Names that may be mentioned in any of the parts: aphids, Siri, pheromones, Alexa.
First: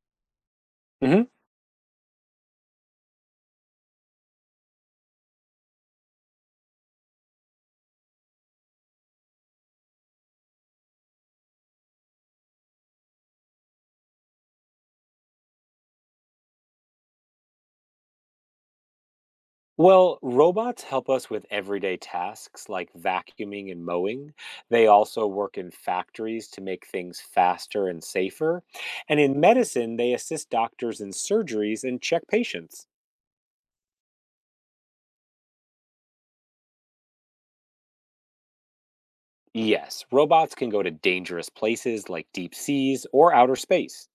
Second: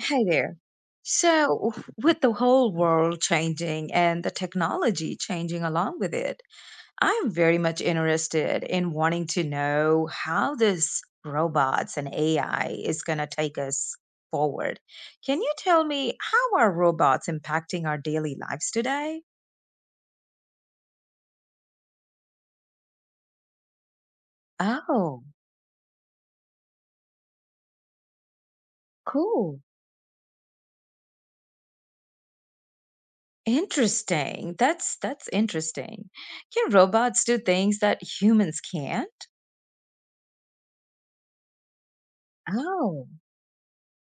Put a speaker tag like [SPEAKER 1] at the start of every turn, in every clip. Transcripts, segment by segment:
[SPEAKER 1] Hi there.
[SPEAKER 2] hmm
[SPEAKER 1] With the whole world changing and the technology changing along with it, I'm very much interested in wanting to know how this robots and AI is going to take us forward. Can you tell me how are robots impacting our daily lives today?
[SPEAKER 2] Well, robots help us with everyday tasks like vacuuming and mowing. They
[SPEAKER 1] Oh,
[SPEAKER 2] also work in factories to make things faster and safer. And in
[SPEAKER 1] cool.
[SPEAKER 2] medicine, they assist doctors in surgeries and check patients.
[SPEAKER 1] Interesting. That's interesting. Can robots do things that humans can't?
[SPEAKER 2] Yes, robots can go to dangerous places like deep seas
[SPEAKER 1] Oh,
[SPEAKER 2] or outer space.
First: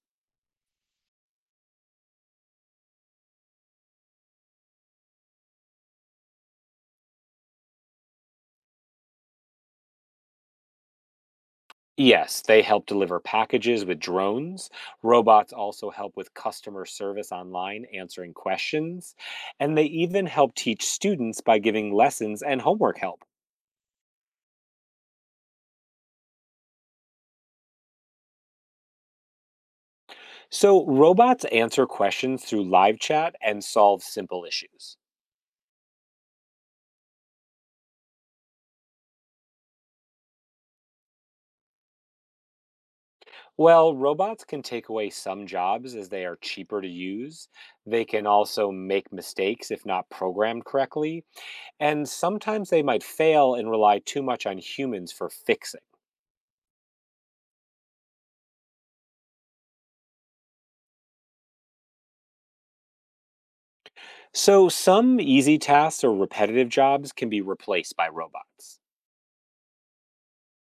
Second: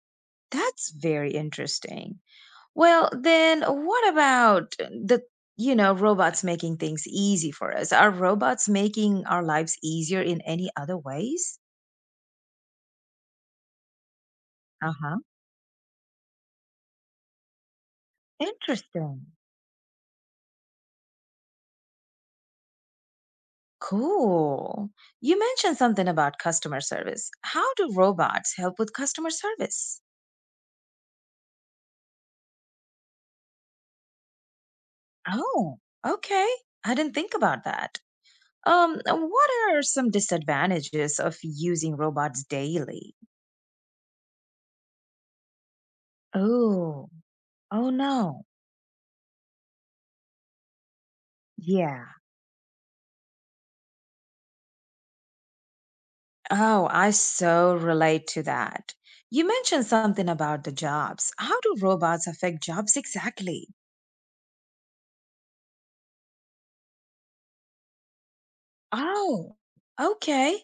[SPEAKER 1] that's very interesting. Well, then what about the robots making things easy for us? Are robots making our lives easier in any other ways?
[SPEAKER 2] Yes, they help deliver packages with drones.
[SPEAKER 1] Uh-huh.
[SPEAKER 2] Robots also help with customer service online, answering questions.
[SPEAKER 1] Interesting.
[SPEAKER 2] And they even help teach students by giving lessons and homework help.
[SPEAKER 1] Cool. You mentioned something about customer service. How do robots help with customer service?
[SPEAKER 2] So, robots answer questions through live chat and solve simple issues.
[SPEAKER 1] Oh, okay. I didn't think about that. What are some disadvantages of using robots daily?
[SPEAKER 2] Well, robots can take away some jobs as they are cheaper to
[SPEAKER 1] Oh,
[SPEAKER 2] use.
[SPEAKER 1] oh
[SPEAKER 2] They can
[SPEAKER 1] no.
[SPEAKER 2] also make mistakes if not programmed correctly.
[SPEAKER 1] Yeah.
[SPEAKER 2] And sometimes they might fail and rely too much on humans for fixing.
[SPEAKER 1] Oh, I so relate to that. You mentioned something about the jobs. How do robots affect jobs exactly?
[SPEAKER 2] So, some easy tasks or repetitive jobs can be replaced by robots.
[SPEAKER 1] Oh, okay.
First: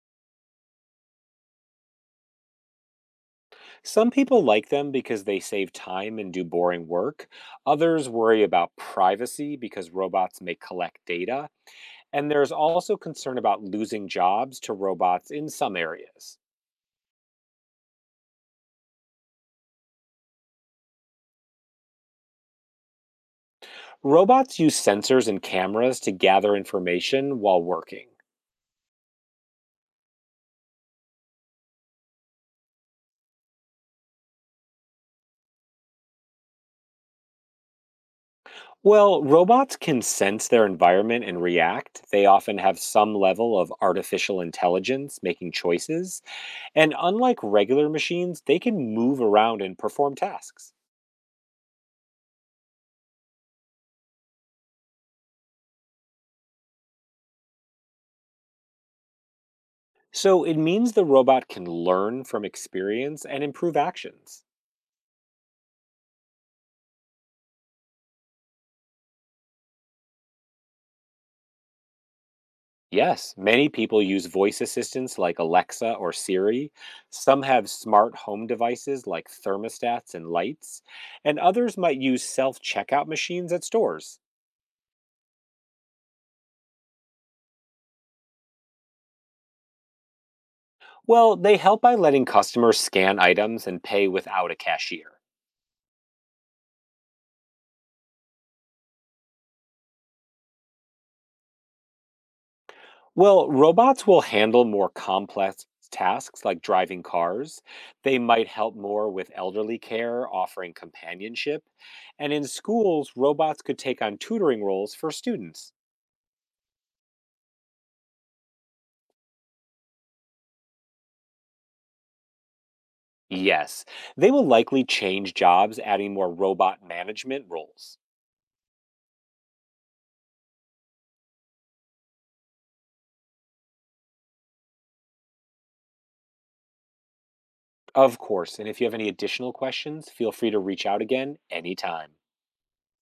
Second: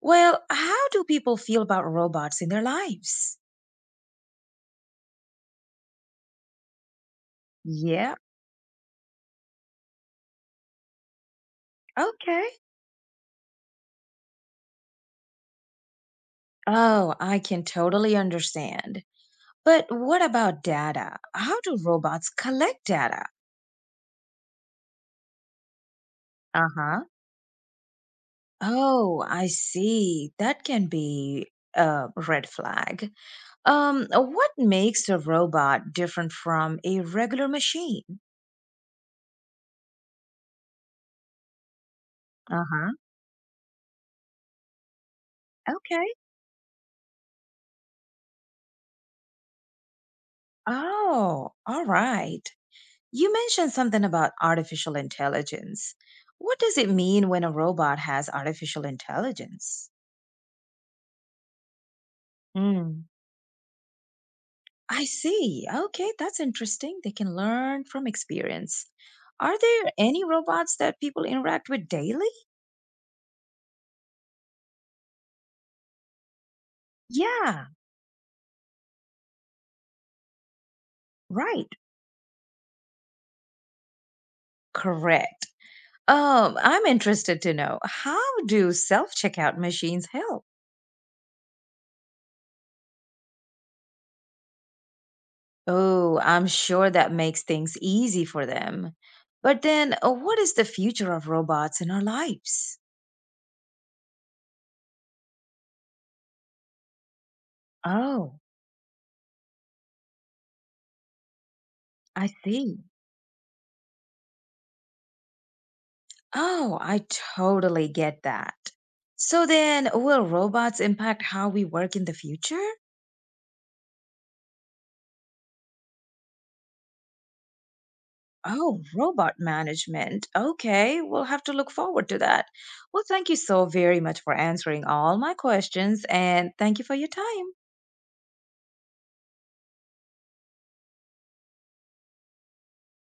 [SPEAKER 1] Well, how do people feel about robots in their lives?
[SPEAKER 2] Some people like them because they save time and do boring work. Others
[SPEAKER 1] Yeah.
[SPEAKER 2] worry about privacy because robots may collect data. And
[SPEAKER 1] Okay.
[SPEAKER 2] there's also concern about losing jobs to robots in some areas.
[SPEAKER 1] Oh, I can totally understand. But what about data? How do robots collect data?
[SPEAKER 2] Robots use sensors and cameras to gather
[SPEAKER 1] Uh huh.
[SPEAKER 2] information while working.
[SPEAKER 1] Oh, I see. That can be a red flag. What makes a robot different from a regular machine?
[SPEAKER 2] Well, robots can sense their environment and react. They often have
[SPEAKER 1] Uh-huh.
[SPEAKER 2] some level of artificial intelligence making
[SPEAKER 1] Okay.
[SPEAKER 2] choices. And unlike regular machines, they can move around and perform tasks.
[SPEAKER 1] Oh, all right. You mentioned something about artificial intelligence. What does it mean when a robot has artificial intelligence?
[SPEAKER 2] So it means the robot can learn from
[SPEAKER 1] Mm.
[SPEAKER 2] experience and improve actions.
[SPEAKER 1] I see. Okay, that's interesting. They can learn from experience. Are there any robots that people interact with daily?
[SPEAKER 2] Yes, many people use voice assistants like Alexa or Siri. Some
[SPEAKER 1] Yeah.
[SPEAKER 2] have smart home devices like thermostats and lights, and
[SPEAKER 1] Right.
[SPEAKER 2] others might use self checkout machines at stores.
[SPEAKER 1] Correct. I'm interested to know how do self-checkout machines help?
[SPEAKER 2] Well, they help by letting customers scan items and pay without a cashier.
[SPEAKER 1] Oh, I'm sure that makes things easy for them. But then, what is the future of robots in our lives?
[SPEAKER 2] Well, robots will handle more complex tasks like driving cars. They
[SPEAKER 1] Oh,
[SPEAKER 2] might help more with elderly care, offering companionship.
[SPEAKER 1] I
[SPEAKER 2] And in
[SPEAKER 1] see.
[SPEAKER 2] schools, robots could take on tutoring roles for students.
[SPEAKER 1] Oh, I totally get that. So then, will robots impact how we work in the future?
[SPEAKER 2] Yes, they will likely change jobs, adding more robot management roles.
[SPEAKER 1] Oh, robot management. Okay, we'll have to look forward to that. Well, thank you so very much for answering all my questions and thank you for your time.
[SPEAKER 2] Of course, and if you have any additional questions, feel free to reach out again anytime.